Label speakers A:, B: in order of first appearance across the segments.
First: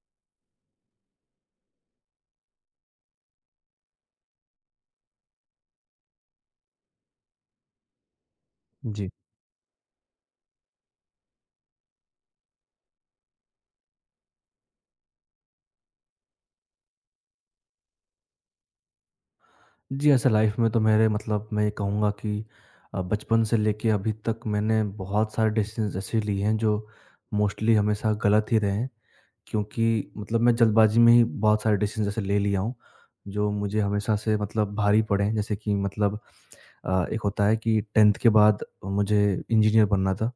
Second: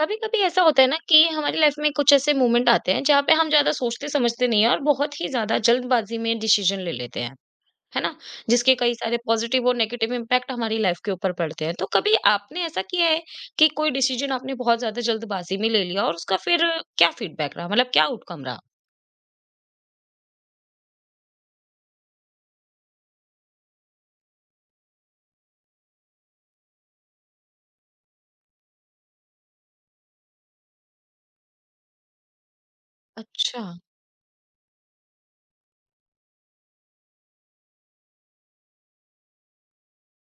A: कभी कभी ऐसा होता है ना कि हमारी लाइफ में कुछ ऐसे मोमेंट आते हैं जहाँ पे हम ज्यादा सोचते समझते नहीं है और बहुत ही ज्यादा जल्दबाजी में डिसीजन ले लेते हैं, है ना? जिसके कई
B: जी।
A: सारे पॉजिटिव और नेगेटिव इम्पैक्ट हमारी लाइफ के ऊपर पड़ते हैं, तो कभी आपने ऐसा किया है कि कोई डिसीजन आपने बहुत ज्यादा जल्दबाजी में ले लिया और उसका फिर क्या फीडबैक रहा, मतलब क्या आउटकम रहा?
B: जी, ऐसे लाइफ़ में तो मेरे मतलब मैं ये कहूँगा कि बचपन से लेके अभी तक मैंने बहुत सारे डिसीज़न्स ऐसे लिए हैं जो मोस्टली हमेशा गलत ही रहे हैं। क्योंकि मतलब मैं जल्दबाज़ी में ही बहुत सारे डिसीज़न्स ऐसे ले लिया हूँ, जो
A: अच्छा।
B: मुझे हमेशा से मतलब भारी पड़े हैं। जैसे कि मतलब एक होता है कि 10th के बाद मुझे इंजीनियर बनना था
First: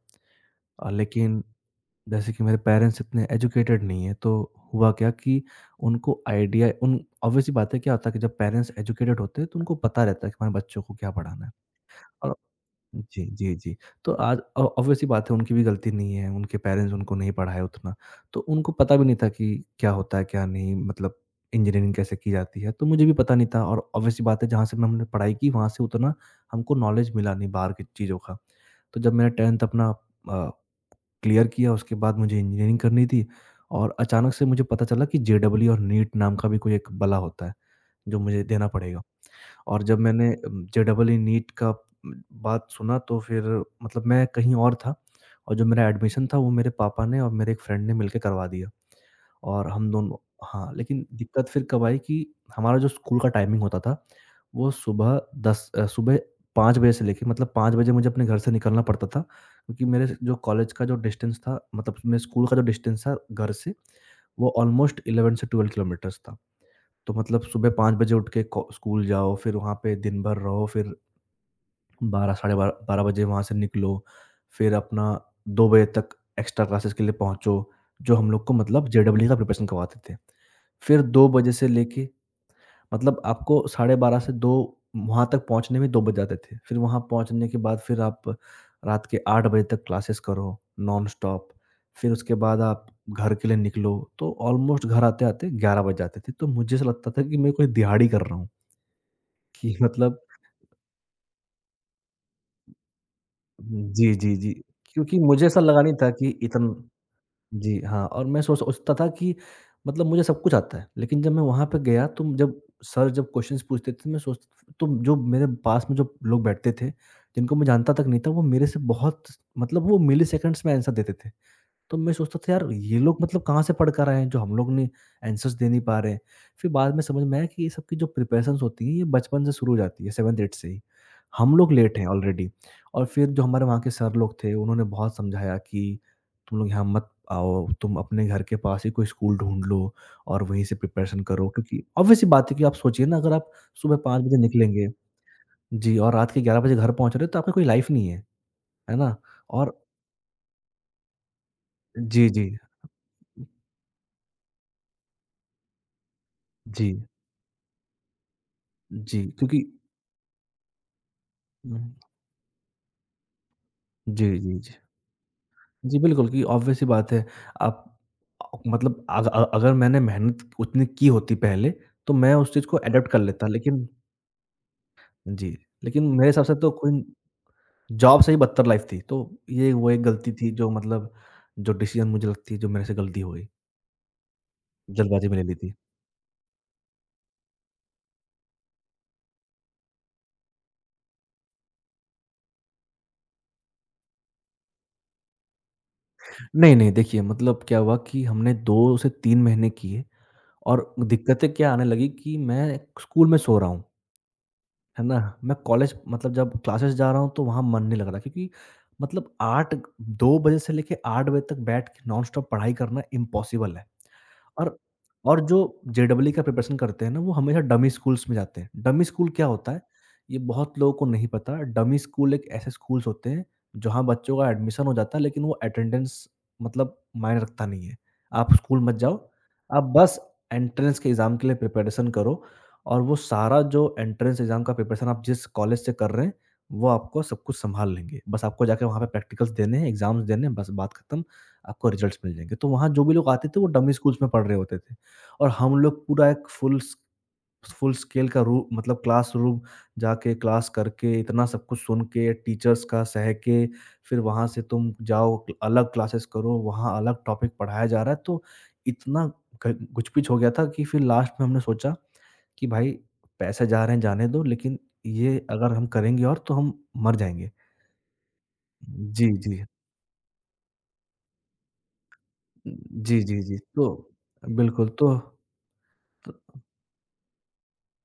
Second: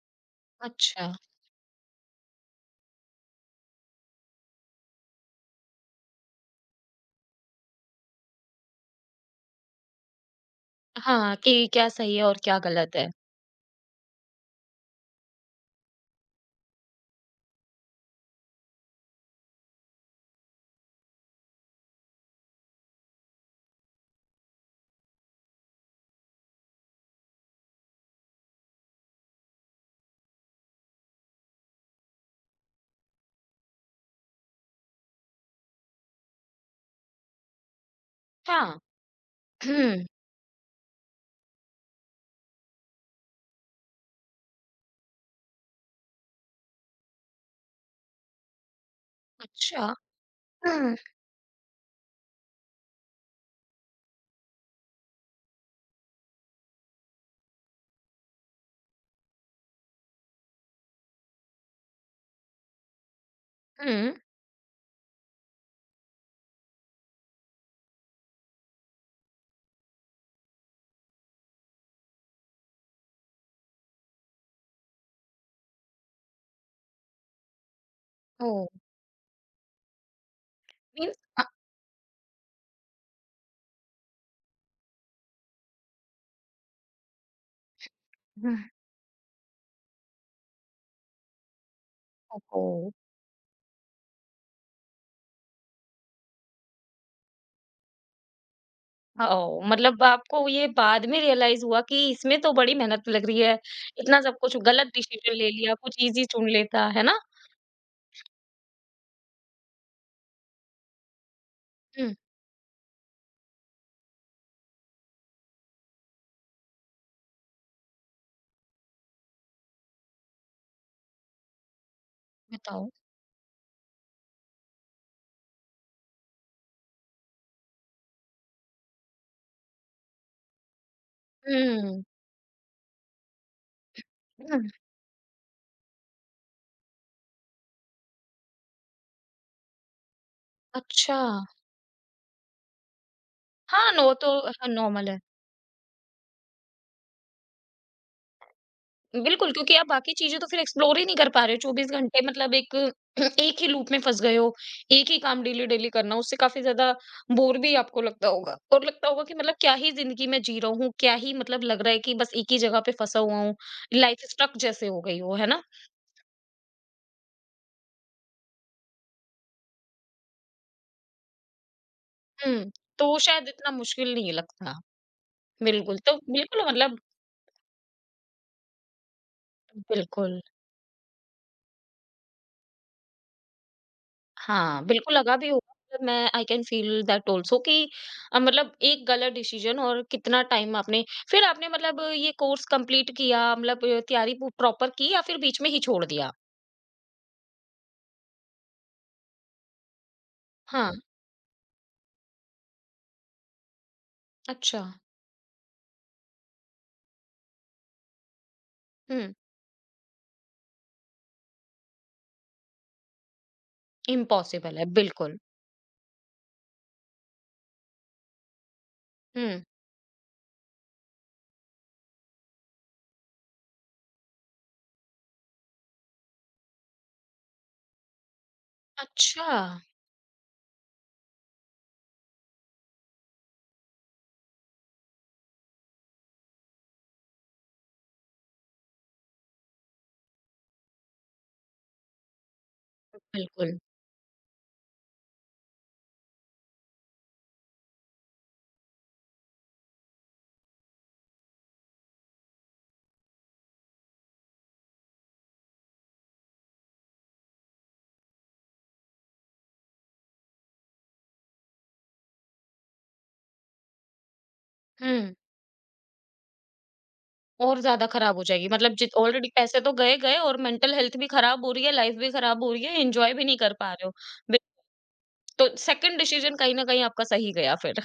B: अ,
A: अच्छा।
B: लेकिन जैसे कि मेरे पेरेंट्स इतने एजुकेटेड नहीं है तो हुआ क्या कि उनको आइडिया उन ऑब्वियस सी बात है क्या होता है कि जब पेरेंट्स एजुकेटेड होते हैं तो उनको पता रहता है कि हमारे बच्चों को क्या
A: हाँ,
B: पढ़ाना है
A: कि क्या सही है
B: और
A: और क्या गलत है।
B: जी जी जी। तो आज ऑब्वियस सी बात है उनकी भी गलती नहीं है, उनके पेरेंट्स उनको नहीं पढ़ाए उतना, तो उनको पता भी नहीं था कि क्या होता है क्या नहीं। मतलब इंजीनियरिंग कैसे की जाती है तो मुझे भी पता नहीं था और ऑब्वियस सी बात है जहाँ से मैं हमने पढ़ाई की वहाँ से उतना हमको नॉलेज मिला नहीं बाहर की चीज़ों का। तो जब मैंने टेंथ अपना क्लियर किया, उसके बाद मुझे इंजीनियरिंग करनी थी और अचानक से मुझे पता चला कि जेईई और नीट नाम का भी कोई एक बला होता है, जो मुझे देना
A: हाँ।
B: पड़ेगा। और जब
A: हम्म।
B: मैंने जेईई नीट का बात सुना तो फिर मतलब मैं कहीं और था और जो मेरा एडमिशन था वो मेरे पापा ने और मेरे एक फ्रेंड ने मिलके करवा दिया। और
A: अच्छा।
B: हम दोनों, हाँ,
A: हम्म।
B: लेकिन दिक्कत फिर कब आई कि हमारा जो स्कूल का टाइमिंग होता था, वो सुबह 5 बजे से लेके, मतलब 5 बजे मुझे अपने घर से निकलना पड़ता था क्योंकि मेरे जो कॉलेज का जो डिस्टेंस था, मतलब मेरे स्कूल का जो डिस्टेंस था घर से,
A: हम्म।
B: वो ऑलमोस्ट 11 से 12 किलोमीटर्स था। तो मतलब सुबह 5 बजे उठ के को स्कूल जाओ, फिर वहाँ पे दिन भर रहो, फिर 12 साढ़े 12 12 बजे वहाँ से निकलो, फिर अपना 2 बजे तक एक्स्ट्रा क्लासेस के लिए पहुँचो, जो हम लोग
A: ओ।
B: को मतलब जेईई का प्रिपरेशन करवाते थे। फिर
A: मीन्स।
B: 2 बजे से लेके, मतलब आपको 12:30 से 2 वहाँ तक पहुँचने में 2 बज जाते थे। फिर वहाँ पहुँचने के बाद फिर आप रात के 8 बजे तक क्लासेस करो नॉन स्टॉप। फिर उसके बाद
A: ओहो।
B: आप घर के लिए निकलो, तो ऑलमोस्ट घर आते-आते 11 बज जाते थे। तो मुझे ऐसा लगता था कि मैं कोई दिहाड़ी कर रहा हूँ,
A: ओह!
B: कि
A: मतलब
B: मतलब
A: आपको ये बाद में रियलाइज़ हुआ कि इसमें तो बड़ी मेहनत लग रही है।
B: जी,
A: इतना
B: जी,
A: सब
B: जी।
A: कुछ गलत
B: क्योंकि
A: डिसीज़न
B: मुझे
A: ले
B: ऐसा
A: लिया,
B: लगा नहीं
A: कुछ
B: था
A: ईज़ी
B: कि
A: चुन
B: इतन
A: लेता, है ना?
B: जी, हाँ, और मैं सोचता था कि मतलब मुझे सब कुछ आता है, लेकिन जब मैं वहाँ पे गया
A: हुँ,
B: तो जब सर जब क्वेश्चन्स पूछते थे तो मैं सोच, तो जो मेरे पास में जो लोग बैठते थे, जिनको मैं जानता तक नहीं था, वो मेरे से बहुत, मतलब वो मिलीसेकंड्स में आंसर देते थे। तो मैं सोचता था, यार
A: बताओ।
B: ये लोग मतलब कहाँ से पढ़ कर आए हैं जो हम लोग ने आंसर्स दे नहीं पा रहे हैं। फिर बाद में समझ में आया कि ये सब की जो प्रिपरेशंस होती है ये बचपन से शुरू हो जाती है 7th 8th से ही। हम लोग लेट
A: हुँ,
B: हैं ऑलरेडी। और फिर जो हमारे वहाँ के सर लोग थे
A: हुँ,
B: उन्होंने बहुत समझाया कि तुम लोग यहाँ मत आओ, तुम अपने घर के पास ही कोई स्कूल ढूँढ लो और वहीं से
A: अच्छा।
B: प्रिपरेशन करो क्योंकि ऑब्वियस सी बात है कि आप सोचिए ना अगर आप
A: हाँ,
B: सुबह
A: नो,
B: 5 बजे
A: तो हाँ,
B: निकलेंगे
A: नॉर्मल है।
B: जी और रात के 11 बजे घर पहुँच रहे हो तो आपकी कोई लाइफ नहीं है, है ना?
A: बिल्कुल,
B: और
A: क्योंकि आप बाकी चीज़ें तो फिर एक्सप्लोर ही नहीं कर पा रहे हो, 24 घंटे
B: जी, जी।
A: मतलब एक एक ही लूप में फँस गए हो, एक ही काम डेली-डेली करना, उससे काफ़ी
B: जी,
A: ज़्यादा बोर भी आपको लगता होगा और लगता
B: जी
A: होगा कि मतलब
B: क्योंकि
A: क्या ही ज़िंदगी में जी रहा हूँ, क्या ही मतलब लग रहा
B: हुँ।
A: है कि बस एक ही जगह पे फँसा हुआ हूँ, लाइफ़
B: जी,
A: स्टक
B: जी, जी।
A: जैसे हो गई हो, है ना?
B: जी, बिल्कुल कि ऑब्वियस सी बात है। आप अगर मैंने मेहनत उतनी की होती पहले, तो मैं उस चीज़
A: हुँ,
B: को अडॉप्ट कर
A: तो
B: लेता।
A: शायद इतना
B: लेकिन
A: मुश्किल नहीं लगता।
B: जी,
A: बिल्कुल,
B: लेकिन
A: तो
B: मेरे हिसाब से
A: बिल्कुल,
B: तो
A: मतलब
B: कोई जॉब से ही बदतर लाइफ़ थी। तो ये वो एक गलती
A: बिल्कुल,
B: थी जो मतलब, जो डिसीज़न मुझे लगती है जो मेरे से गलती हो गई,
A: हाँ, बिल्कुल
B: जल्दबाज़ी में
A: लगा
B: ले
A: भी
B: ली
A: होगा,
B: थी।
A: मतलब मैं I can feel that also कि मतलब एक गलत डिसीज़न और कितना टाइम आपने फिर आपने मतलब ये कोर्स कंप्लीट किया, मतलब तैयारी पू प्रॉपर की या फिर बीच में ही छोड़ दिया?
B: नहीं, नहीं, देखिए मतलब क्या हुआ कि हमने 2 से 3 महीने किए
A: हाँ,
B: और दिक्कतें क्या आने लगी कि मैं स्कूल में सो रहा हूँ।
A: अच्छा,
B: है ना? मैं कॉलेज मतलब जब क्लासेस जा रहा हूँ तो वहाँ मन नहीं लग रहा क्योंकि मतलब
A: हुँ,
B: 8 2 बजे से लेके 8 बजे तक बैठ के नॉनस्टॉप पढ़ाई करना इम्पॉसिबल है। और
A: इम्पॉसिबल है, बिल्कुल।
B: और जो जेईई का प्रिपरेशन करते हैं ना वो हमेशा डमी स्कूल्स में जाते हैं। डमी स्कूल क्या
A: हुँ,
B: होता है? ये बहुत लोगों को नहीं पता। डमी स्कूल एक ऐसे स्कूल्स होते हैं जहाँ बच्चों का एडमिशन हो जाता है लेकिन वो अटेंडेंस मतलब मायने रखता नहीं है। आप स्कूल मत जाओ।
A: अच्छा,
B: आप बस एंट्रेंस के एग्ज़ाम के लिए प्रिपरेशन करो और वो सारा जो एंट्रेंस एग्ज़ाम का प्रिपरेशन, आप जिस कॉलेज से कर रहे हैं, वो आपको सब कुछ सँभाल लेंगे। बस आपको जाके वहाँ पे प्रैक्टिकल्स देने हैं, एग्ज़ाम्स देने हैं, बस बात खत्म, आपको रिज़ल्ट्स मिल जाएँगे। तो वहाँ जो भी लोग आते थे, वो
A: बिल्कुल,
B: डमी स्कूल्स में पढ़ रहे होते थे और हम लोग पूरा एक फुल स्केल का रू मतलब क्लासरूम जाके क्लास करके, इतना सब कुछ सुन के, टीचर्स का सह के, फिर वहाँ से तुम जाओ, अलग क्लासेस करो, वहाँ अलग टॉपिक पढ़ाया जा रहा है। तो इतना ग घुच-पिच हो गया था कि फिर लास्ट में हमने सोचा कि भाई पैसे जा रहे हैं जाने दो, लेकिन
A: हुँ।
B: ये अगर हम करेंगे और तो हम मर जाएँगे।
A: और ज़्यादा खराब हो जाएगी, मतलब जित
B: जी,
A: ऑलरेडी
B: जी।
A: पैसे तो गए-गए और मेंटल हेल्थ भी खराब हो रही है, लाइफ भी खराब हो रही है,
B: जी,
A: एन्जॉय
B: जी,
A: भी
B: जी।
A: नहीं कर
B: तो
A: पा रहे हो। बि
B: बिल्कुल तो त
A: तो सेकंड डिसीज़न कहीं न कहीं आपका सही गया फिर।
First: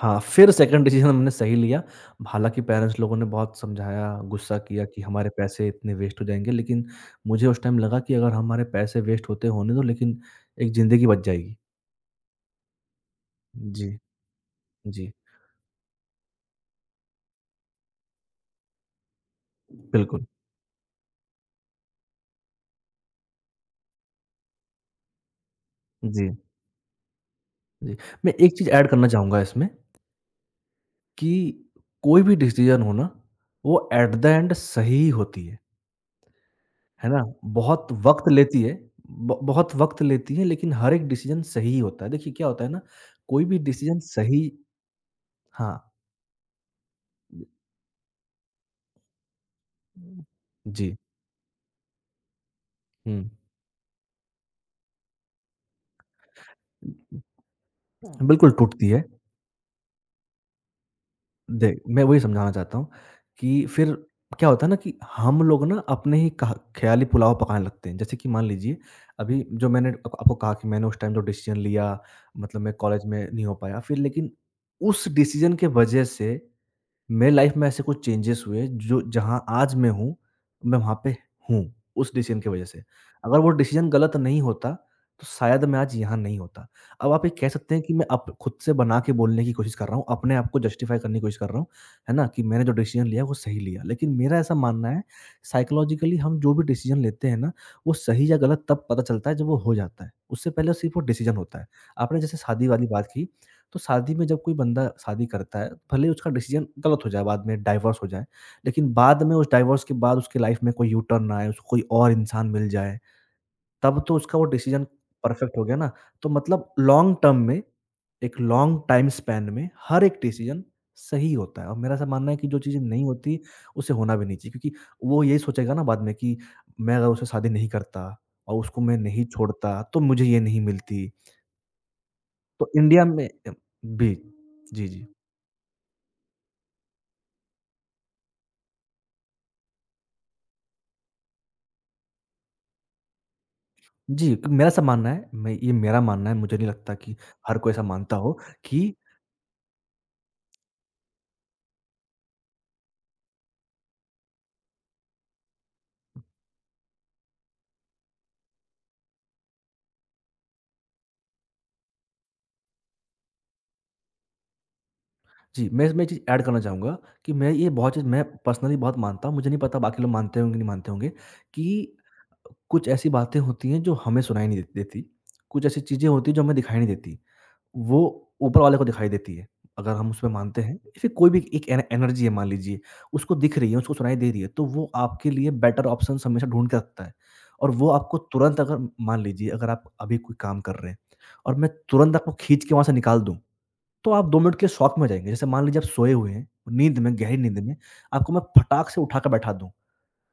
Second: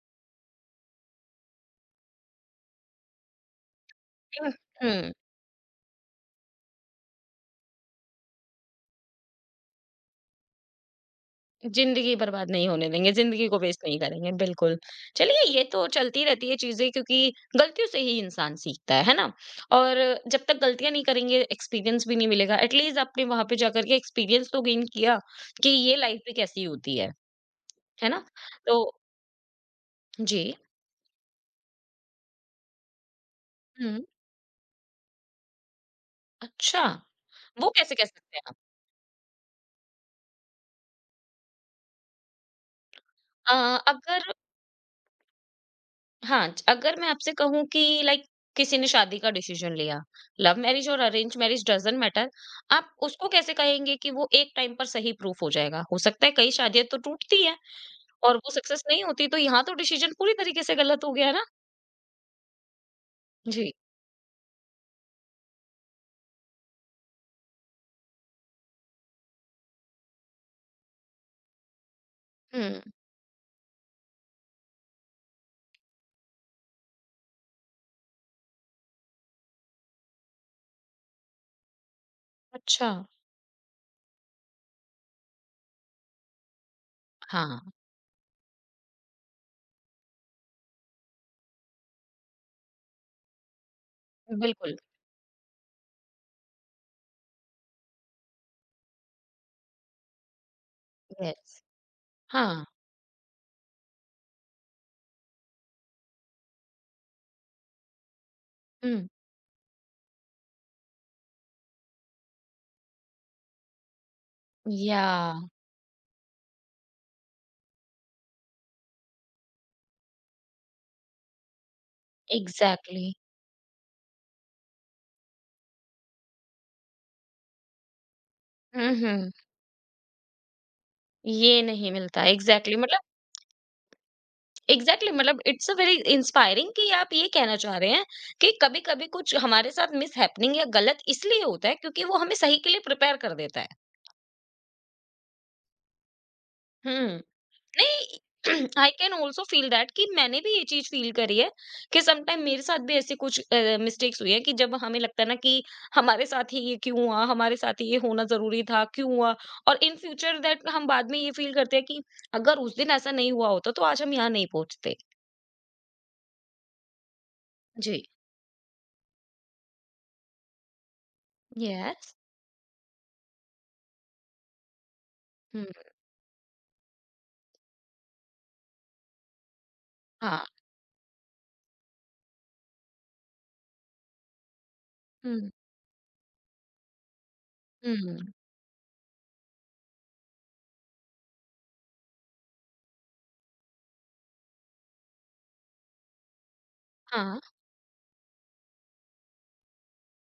B: हाँ, फिर सेकंड डिसीज़न हमने सही लिया। हालाँकि पेरेंट्स लोगों ने बहुत समझाया, गुस्सा किया कि
A: हुँ,
B: हमारे पैसे इतने वेस्ट हो जाएँगे, लेकिन मुझे उस टाइम लगा कि अगर हमारे पैसे वेस्ट होते होने दो लेकिन एक ज़िंदगी बच जाएगी।
A: ज़िंदगी बर्बाद नहीं होने देंगे, ज़िंदगी को वेस्ट
B: जी,
A: नहीं करेंगे, बिल्कुल।
B: जी।
A: चलिए, ये तो चलती रहती है चीज़ें, क्योंकि गलतियों से ही इंसान सीखता है ना? और
B: बिल्कुल।
A: जब तक गलतियाँ नहीं करेंगे, एक्सपीरियंस भी नहीं मिलेगा। एट लीस्ट आपने वहाँ पे जाकर के एक्सपीरियंस तो गेन किया कि ये लाइफ
B: जी,
A: भी कैसी होती
B: जी।
A: है ना?
B: मैं एक चीज़
A: तो
B: ऐड करना चाहूँगा इसमें
A: जी।
B: कि कोई भी डिसीज़न हो ना, वो
A: हुँ,
B: एट द एंड सही ही होती
A: अच्छा।
B: है ना?
A: वो
B: बहुत
A: कैसे कह
B: वक़्त
A: सकते हैं आप?
B: लेती है, ब बहुत वक़्त लेती है लेकिन हर एक डिसीज़न सही होता है। देखिए क्या होता है ना, कोई
A: अ,
B: भी डिसीज़न
A: अगर
B: सही, हाँ।
A: हाँ, अगर मैं आपसे कहूँ कि लाइक किसी ने शादी का डिसीजन लिया, लव मैरिज
B: जी,
A: और अरेंज मैरिज डज़न्ट मैटर, आप
B: हुँ।
A: उसको कैसे कहेंगे कि वो एक टाइम पर सही प्रूफ हो जाएगा? हो सकता है कई शादियाँ तो टूटती हैं और
B: बिल्कुल
A: वो सक्सेस
B: टूटती है।
A: नहीं होती, तो यहाँ तो डिसीजन पूरी तरीके से गलत हो गया ना।
B: देख, मैं वही समझाना चाहता हूँ कि
A: जी,
B: फिर क्या होता है ना कि हम लोग ना अपने ही कहा ख़्याली पुलाव पकाने लगते हैं। जैसे कि मान लीजिए अभी जो मैंने आप आपको कहा कि मैंने उस टाइम जो डिसीज़न लिया, मतलब मैं
A: हुँ,
B: कॉलेज में नहीं हो पाया। फिर लेकिन उस डिसीज़न के वजह से मेरे लाइफ में ऐसे कुछ चेंजेस हुए जो जहाँ आज मैं हूँ, मैं वहाँ पे हूँ, उस डिसीज़न की वज़ह से।
A: अच्छा,
B: अगर वो डिसीज़न गलत नहीं होता, तो शायद मैं आज यहाँ नहीं होता। अब आप ये कह
A: हाँ,
B: सकते हैं कि मैं अप खुद से बना के बोलने की कोशिश कर रहा हूँ, अपने आप को जस्टिफ़ाई करने की कोशिश कर रहा हूँ, है ना? कि मैंने जो डिसीज़न लिया वो सही लिया। लेकिन मेरा ऐसा
A: बिल्कुल,
B: मानना है, साइकोलॉजिकली हम जो भी डिसीज़न लेते हैं ना, वो सही या गलत तब पता चलता है जब वो हो जाता है। उससे पहले सिर्फ़ वो डिसीज़न होता
A: यस,
B: है। आपने जैसे
A: हाँ,
B: शादी वाली बात की, तो शादी में जब कोई बंदा शादी करता है, भले ही उसका डिसीज़न गलत हो जाए बाद में, डाइवोर्स हो जाए, लेकिन
A: हुँ,
B: बाद में उस डाइवोर्स के बाद उसकी लाइफ़ में कोई यू टर्न आए, उसको कोई और इंसान मिल जाए, तब तो उसका वो डिसीज़न
A: याह!
B: परफेक्ट हो गया ना। तो मतलब लॉन्ग टर्म में, एक लॉन्ग टाइम स्पैन में हर एक डिसीज़न सही होता है और मेरा ऐसा मानना है कि जो चीज़ें नहीं
A: एग्ज़ैक्टली।
B: होती, उसे होना भी नहीं चाहिए क्योंकि वो यही सोचेगा ना बाद में कि मैं अगर उससे शादी नहीं करता और उसको
A: हुँ,
B: मैं नहीं
A: हुँ,
B: छोड़ता, तो मुझे ये नहीं मिलती।
A: ये नहीं मिलता,
B: तो
A: एग्ज़ैक्टली, मतलब
B: इंडिया में भी। जी, जी।
A: एग्जैक्टली exactly, मतलब इट्स अ वेरी इंस्पायरिंग कि आप ये कहना चाह रहे हैं कि कभी-कभी कुछ हमारे साथ मिसहैपनिंग या गलत इसलिए होता है क्योंकि वो हमें सही के लिए प्रिपेयर कर देता है।
B: जी, क मेरा ऐसा मानना है, मैं ये मेरा मानना है, मुझे नहीं लगता कि
A: हुँ।
B: हर कोई ऐसा मानता
A: नहीं।
B: हो कि
A: I can also feel that कि मैंने भी ये चीज़ फील करी है कि सम टाइम मेरे साथ भी ऐसी कुछ मिस्टेक्स हुई है कि जब हमें लगता है ना कि हमारे साथ ही ये क्यों हुआ? हमारे साथ ही ये होना ज़रूरी था, क्यों हुआ? और इन फ्यूचर दैट हम बाद में ये फील करते हैं कि अगर उस दिन ऐसा नहीं हुआ होता तो आज हम यहाँ नहीं पहुँचते।
B: जी, मैं इसमें ये चीज़ ऐड करना चाहूँगा कि मैं ये बहुत
A: जी।
B: चीज़ मैं पर्सनली बहुत मानता हूँ, मुझे नहीं पता बाकी लोग मानते होंगे, नहीं मानते होंगे कि
A: यस।
B: कुछ ऐसी बातें होती हैं जो हमें सुनाई नहीं दे देती, कुछ
A: हुँ।
B: ऐसी चीज़ें होती हैं जो हमें दिखाई नहीं देती। वो ऊपर वाले को दिखाई देती है, अगर हम उसमें
A: हाँ।
B: मानते हैं। फिर कोई भी एक एन एनर्जी है मान लीजिए, उसको दिख रही है, उसको सुनाई दे रही है, तो वो आपके
A: हुँ,
B: लिए बेटर ऑप्शन हमेशा ढूँढ के रखता है। और वो आपको
A: हुँ।
B: तुरंत अगर मान लीजिए अगर आप अभी कोई काम कर रहे हैं और मैं तुरंत आपको खींच के वहाँ से निकाल दूँ, तो आप 2 मिनट के शॉक में हो जाएँगे। जैसे मान लीजिए आप सोए हुए हैं, नींद में, गहरी
A: हाँ,
B: नींद में, आपको मैं फटाक से उठा के बैठा दूँ,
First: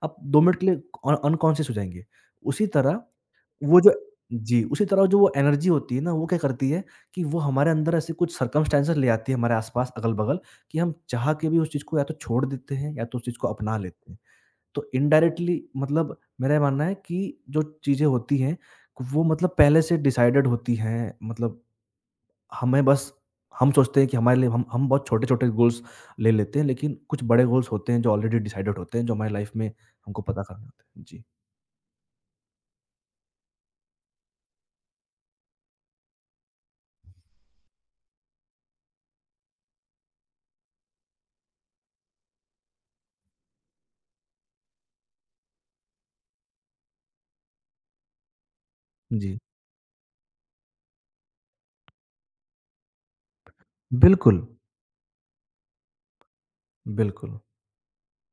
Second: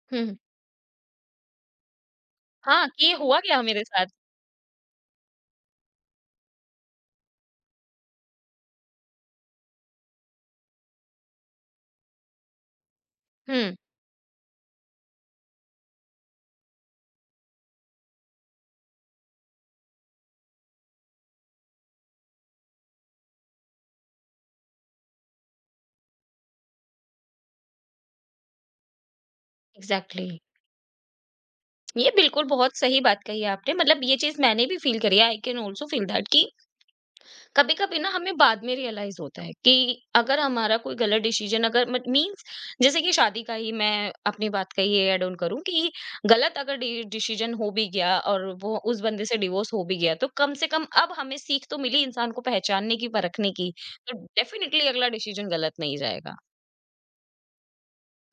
B: आप
A: हुँ।
B: 2 मिनट के लिए अनकॉन्शियस हो जाएँगे। उसी
A: हाँ,
B: तरह
A: कि ये हुआ क्या
B: वो
A: मेरे
B: जो
A: साथ?
B: जी, उसी तरह जो वो एनर्जी होती है ना, वो क्या करती है कि वो हमारे अंदर ऐसे कुछ सर्कमस्टेंसेस ले आती है हमारे आस-पास, अगल-बगल कि हम चाह के भी उस चीज़ को या तो छोड़ देते हैं या तो उस चीज़ को
A: हुँ,
B: अपना लेते हैं। तो इनडायरेक्टली मतलब मेरा ये मानना है कि जो चीज़ें होती हैं, वो मतलब पहले से डिसाइडेड होती हैं। मतलब हमें बस हम सोचते हैं कि हमारे लिए हम बहुत छोटे-छोटे गोल्स ले लेते हैं, लेकिन कुछ बड़े गोल्स होते हैं जो ऑलरेडी डिसाइडेड होते हैं, जो हमारी लाइफ़ में हमको
A: एग्ज़ैक्टली।
B: पता करने होते हैं। जी।
A: ये बिल्कुल बहुत सही बात कही आपने, मतलब ये चीज़ मैंने भी फ़ील करी है, I can also feel that कि कभी-कभी ना हमें बाद में रियलाइज़ होता है कि अगर हमारा कोई गलत डिसीज़न अगर मत मीन्स जैसे कि शादी का ही मैं अपनी बात का ये ऐड ऑन करूँ कि गलत अगर डि डिसीज़न हो भी गया और वो उस बंदे
B: जी।
A: से डिवोर्स हो भी गया, तो कम से कम अब हमें सीख तो मिली इंसान को पहचानने की, परखने की। तो
B: बिल्कुल,
A: डेफ़िनिटली अगला डिसीज़न गलत नहीं जाएगा।
B: बिल्कुल।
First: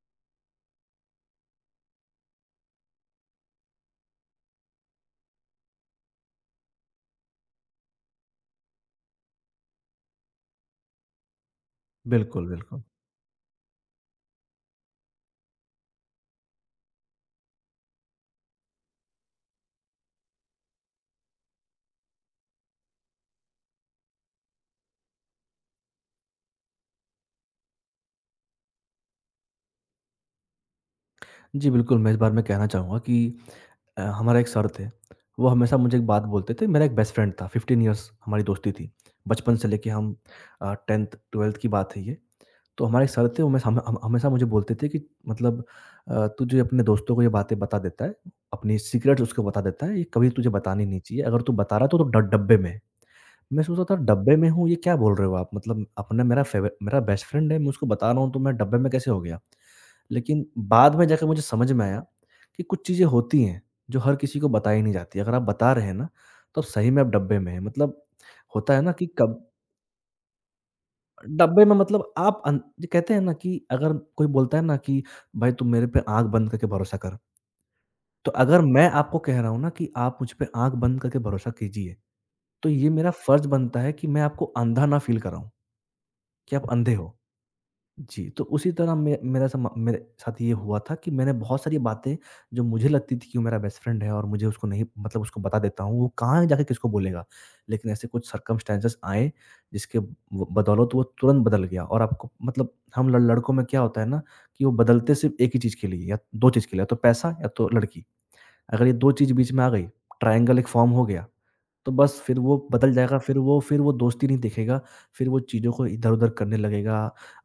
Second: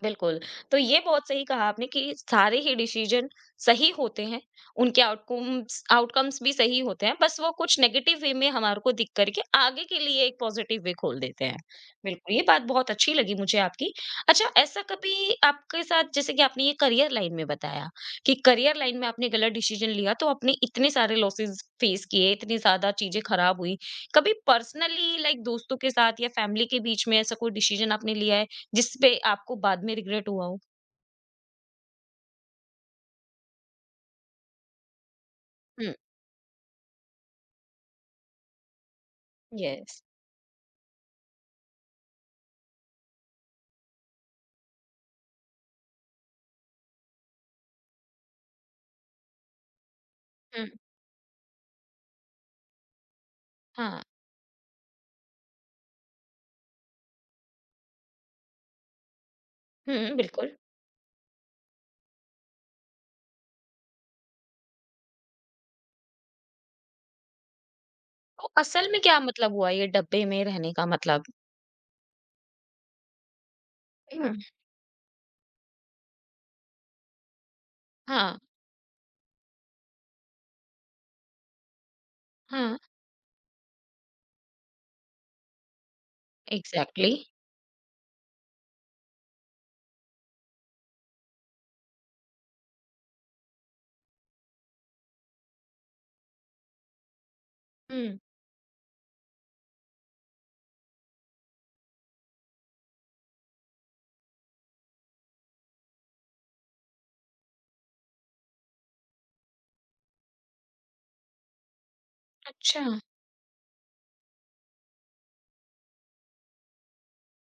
A: बिल्कुल, तो ये बहुत सही कहा आपने कि सारे ही डिसीज़न सही होते हैं, उनके आउटकम्स आउटकम्स भी सही होते हैं, बस वो कुछ नेगेटिव वे में हमारे को दिख कर के आगे के लिए एक पॉज़िटिव वे खोल देते हैं। बिल्कुल, ये
B: बिल्कुल,
A: बात
B: बिल्कुल।
A: बहुत अच्छी लगी मुझे आपकी। अच्छा, ऐसा कभी आपके साथ जैसे कि आपने ये करियर लाइन में बताया कि करियर लाइन में आपने गलत डिसीज़न लिया तो आपने इतने सारे लॉसेस फेस किए, इतनी ज़्यादा चीज़ें खराब हुई। कभी पर्सनली लाइक दोस्तों के साथ या फैमिली के बीच में ऐसा कोई डिसीज़न आपने लिया है जिस पे आपको बाद में रिग्रेट हुआ हो?
B: जी, बिल्कुल, मैं इस बारे में कहना चाहूँगा कि हमारा एक सर थे, वो हमेशा
A: हुँ।
B: मुझे एक बात बोलते थे, मेरा एक बेस्ट फ्रेंड था, 15 इयर्स हमारी दोस्ती थी। बचपन से लेके
A: यस।
B: हम 10th-12th की बात है ये। तो हमारे एक सर थे, वो हमेशा हम हमेशा मुझे बोलते थे कि मतलब "तू जो अपने दोस्तों को ये बातें बता देता है, अपनी सीक्रेट्स उसको बता देता है, ये कभी तुझे
A: हुँ।
B: बतानी नहीं चाहिए। अगर तू बता रहा है तो ड डब्बे में है।" मैं सोच रहा था
A: हाँ।
B: डब्बे में हूँ, ये क्या बोल रहे हो आप? मतलब अपना मेरा फेवर मेरा बेस्ट फ्रेंड है, मैं उसको बता रहा हूँ तो मैं डब्बे में कैसे हो गया?
A: हुँ,
B: लेकिन
A: बिल्कुल।
B: बाद में जाके मुझे समझ में आया कि कुछ चीज़ें होती हैं, जो हर किसी को बताई नहीं जाती। अगर आप बता रहे हैं ना, तो आप सही में आप डब्बे में हैं। मतलब
A: तो
B: होता है
A: असल
B: ना
A: में
B: कि
A: क्या
B: कब
A: मतलब हुआ, ये डब्बे में रहने का मतलब?
B: डब्बे में मतलब आप अन जो कहते हैं ना कि अगर कोई
A: हुँ।
B: बोलता है ना कि भाई तू मेरे पे आँख बंद करके भरोसा कर। तो
A: हाँ,
B: अगर मैं आपको कह रहा हूँ ना कि आप मुझ पे आँख बंद करके भरोसा कीजिए, तो
A: हाँ,
B: ये मेरा फर्ज़ बनता है कि मैं आपको अंधा ना फ़ील कराऊँ। कि आप अंधे
A: एग्ज़ैक्टली।
B: हो। जी, तो उसी तरह मे मेरा समा मेरे साथ ये हुआ था कि मैंने बहुत सारी बातें, जो मुझे लगती थी कि वो मेरा बेस्ट फ्रेंड है और मुझे उसको नहीं मतलब उसको बता देता हूँ, वो कहाँ जाके किसको बोलेगा। लेकिन ऐसे
A: हुँ।
B: कुछ सर्कमस्टेंसेस आए जिसके ब बदौलत वो तुरंत बदल गया और आपको मतलब हम ल लड़कों में क्या होता है ना कि वो बदलते सिर्फ़ एक ही चीज़ के लिए या 2 चीज़ के लिए, या तो पैसा या तो लड़की। अगर ये 2 चीज़ बीच में आ गई, ट्रायंगल एक फॉर्म हो गया। तो बस फिर वो
A: अच्छा,
B: बदल जाएगा, फिर वो दोस्ती नहीं दिखेगा, फिर वो चीज़ों को इधर-उधर करने लगेगा,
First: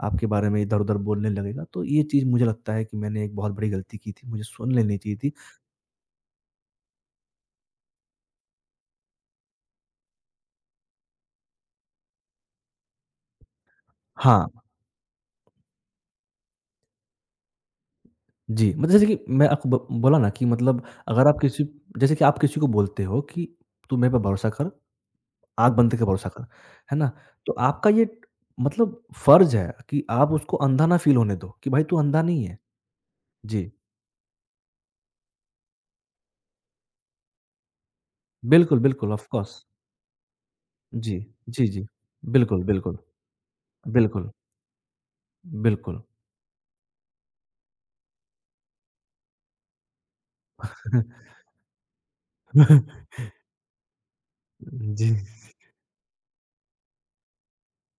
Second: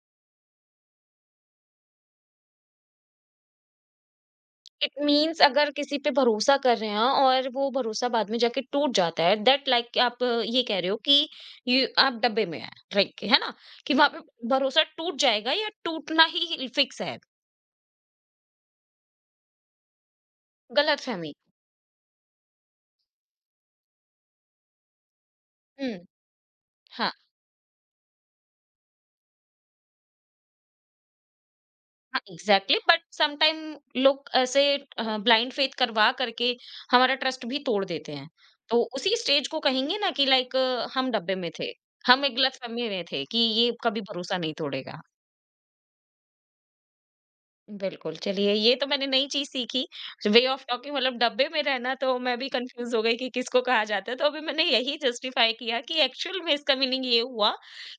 B: आपके बारे में इधर-उधर बोलने लगेगा। तो ये चीज़ मुझे लगता है कि मैंने एक बहुत बड़ी गलती की थी, मुझे सुन
A: इट
B: लेनी चाहिए थी।
A: मीन्स अगर किसी पे भरोसा कर रहे हैं और वो भरोसा बाद में जाके टूट जाता है दैट like, आप ये कह रहे हो कि ये आप डब्बे में हैं, राइट, है ना? कि वहाँ
B: हाँ,
A: पे भरोसा टूट जाएगा या टूटना ही फिक्स है,
B: जी, मतलब जैसे कि मैं आपको ब बोला ना कि मतलब अगर
A: गलतफ़हमी।
B: आप किसी जैसे कि आप किसी को बोलते हो कि तू मेरे पे भरोसा कर, आँख बंद
A: हुँ,
B: करके भरोसा कर, है ना?
A: हाँ।
B: तो आपका ये मतलब फर्ज़ है कि आप उसको अंधा ना फ़ील होने दो कि भाई तू
A: हाँ
B: अंधा नहीं है।
A: एग्जैक्टली, बट समटाइम
B: जी,
A: लोग ऐसे ब्लाइंड फेथ करवा करके हमारा ट्रस्ट भी तोड़ देते हैं,
B: बिल्कुल,
A: तो
B: बिल्कुल
A: उसी
B: ऑफ़
A: स्टेज
B: कोर्स।
A: को कहेंगे ना कि लाइक हम
B: जी,
A: डब्बे में
B: जी,
A: थे,
B: जी।
A: हम एक गलत
B: बिल्कुल,
A: फहमी
B: बिल्कुल।
A: में थे कि ये कभी
B: बिल्कुल,
A: भरोसा नहीं तोड़ेगा।
B: बिल्कुल।
A: बिल्कुल, चलिए ये तो मैंने नई चीज़ सीखी, वे ऑफ टॉकिंग मतलब डब्बे में रहना तो मैं भी कन्फ्यूज़ हो गई कि किसको कहा जाता है। तो अभी मैंने यही
B: जी।
A: जस्टिफ़ाई किया कि एक्चुअल में इसका मीनिंग ये हुआ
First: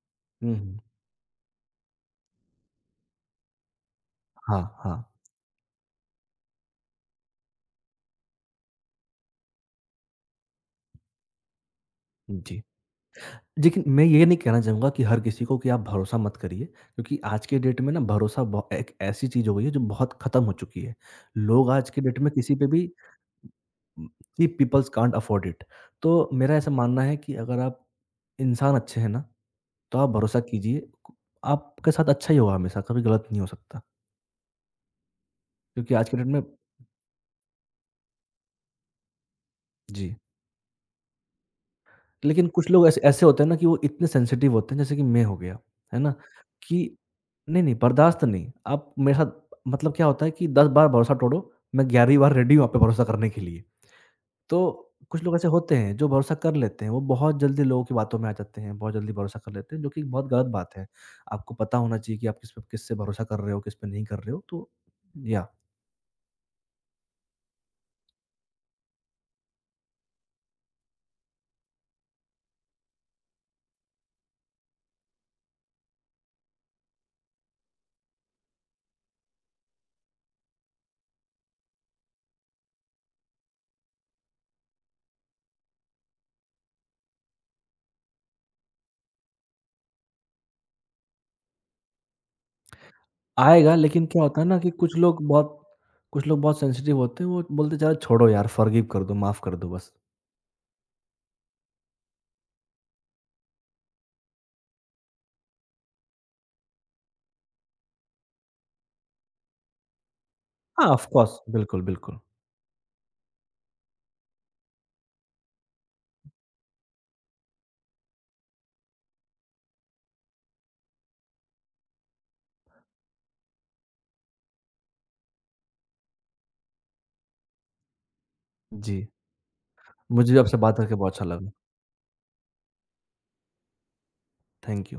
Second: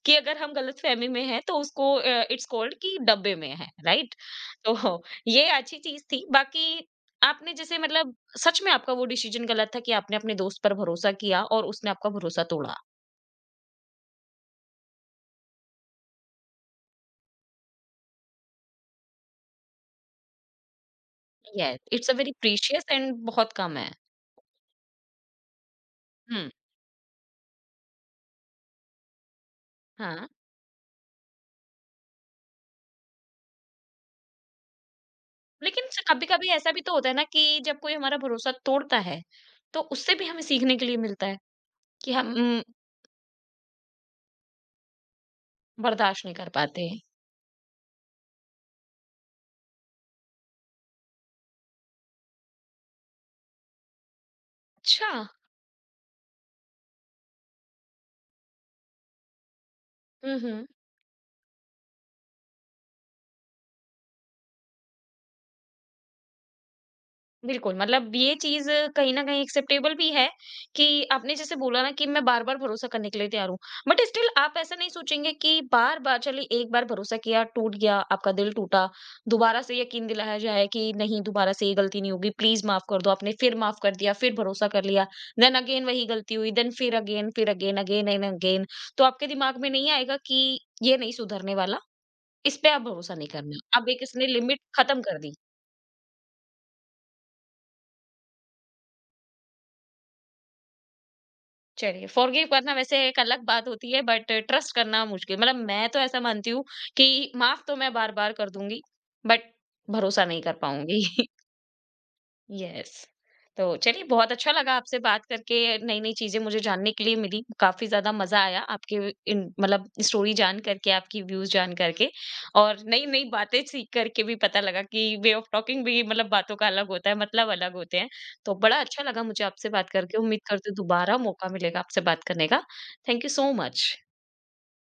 A: कि अगर हम
B: हुँ, हुँ।
A: गलतफ़हमी में हैं तो उसको इट्स कॉल्ड कि डब्बे में है, राइट?
B: हाँ,
A: तो
B: हाँ।
A: ये अच्छी चीज़ थी। बाकी आपने जैसे मतलब सच में आपका वो डिसीज़न गलत था कि आपने अपने दोस्त पर भरोसा किया और उसने आपका भरोसा
B: जी।
A: तोड़ा।
B: लेकिन मैं ये नहीं कहना चाहूँगा कि हर किसी को कि आप भरोसा मत करिए, क्योंकि आज के डेट में ना भरोसा ब एक ऐसी चीज़ हो गई है जो बहुत ख़त्म हो चुकी है। लोग
A: येस,
B: आज के
A: इट्स अ
B: डेट में
A: वेरी
B: किसी पे
A: प्रीशियस
B: भी
A: एंड बहुत कम है।
B: ची पीपल्स कांट अफोर्ड इट। तो
A: हुँ,
B: मेरा ऐसा मानना है कि अगर आप इंसान अच्छे हैं ना, तो आप
A: हाँ।
B: भरोसा कीजिए। आपके साथ अच्छा ही होगा हमेशा, कभी गलत नहीं हो सकता,
A: लेकिन
B: क्योंकि आज के डेट में
A: कभी-कभी ऐसा भी तो होता है ना कि जब कोई हमारा भरोसा तोड़ता है, तो
B: जी।
A: उससे भी हमें सीखने के लिए मिलता है कि हम
B: लेकिन कुछ लोग ऐसे ऐसे होते हैं ना कि वो इतने सेंसिटिव होते हैं जैसे कि मैं हो गया, है ना?
A: बर्दाश्त नहीं कर पाते।
B: कि नहीं, नहीं, बर्दाश्त नहीं। आप मेरे साथ मतलब क्या होता है कि 10 बार भरोसा तोड़ो, मैं 11वीं बार रेडी हूँ आप पे भरोसा करने के लिए। तो
A: अच्छा।
B: कुछ लोग ऐसे होते हैं जो भरोसा कर लेते हैं, वो बहुत जल्दी लोगों की बातों में आ जाते हैं, बहुत जल्दी भरोसा कर लेते हैं, जो कि बहुत
A: हुँ,
B: गलत
A: हुँ।
B: बात है। आपको पता होना चाहिए कि आप किस पे, किससे भरोसा कर रहे हो, किस पे नहीं कर रहे हो, तो या
A: बिल्कुल, मतलब ये चीज़ कहीं न कहीं एक्सेप्टेबल भी है कि आपने जैसे बोला ना कि मैं बार-बार भरोसा करने के लिए तैयार हूँ। बट स्टिल आप ऐसा नहीं सोचेंगे कि बार-बार, चलिए एक बार भरोसा किया, टूट गया, आपका दिल टूटा, दोबारा से यकीन दिलाया जाए कि नहीं दोबारा से ये गलती नहीं होगी, प्लीज़ माफ़ कर दो। आपने फिर माफ़ कर दिया, फिर भरोसा कर लिया, देन अगेन वही गलती हुई, देन फिर अगेन, अगेन एंड अगेन। तो आपके दिमाग में नहीं आएगा कि ये नहीं सुधरने वाला, इस पे आप भरोसा नहीं करना।
B: आएगा।
A: अब एक
B: लेकिन क्या
A: इसने
B: होता है ना
A: लिमिट
B: कि
A: खत्म कर दी।
B: कुछ लोग बहुत सेंसिटिव होते हैं, वो बोलते हैं चलो छोड़ो यार, फ़ॉरगिव कर दो, माफ़ कर दो बस।
A: चलिए, फ़ॉरगिव करना वैसे एक अलग बात होती है बट ट्रस्ट करना मुश्किल, मतलब मैं तो ऐसा मानती हूँ कि माफ़ तो मैं बार-बार कर दूँगी, बट भरोसा नहीं कर
B: हाँ,
A: पाऊँगी।
B: ऑफ़ कोर्स बिल्कुल, बिल्कुल।
A: यस। तो चलिए, बहुत अच्छा लगा आपसे बात करके, नई-नई चीज़ें मुझे जानने के लिए मिली, काफ़ी ज़्यादा मज़ा आया आपके इन मतलब स्टोरी जान करके, आपकी व्यूज़ जान करके और नई-नई बातें सीख करके भी पता लगा कि वे ऑफ टॉकिंग भी मतलब बातों का अलग होता है, मतलब अलग होते हैं। तो बड़ा अच्छा
B: जी,
A: लगा मुझे आपसे बात करके,
B: मुझे भी
A: उम्मीद
B: आपसे
A: करती
B: बात
A: हूँ
B: करके बहुत
A: दोबारा
B: अच्छा
A: मौका
B: लगा।
A: मिलेगा आपसे बात करने का। Thank you so much.
B: Thank you.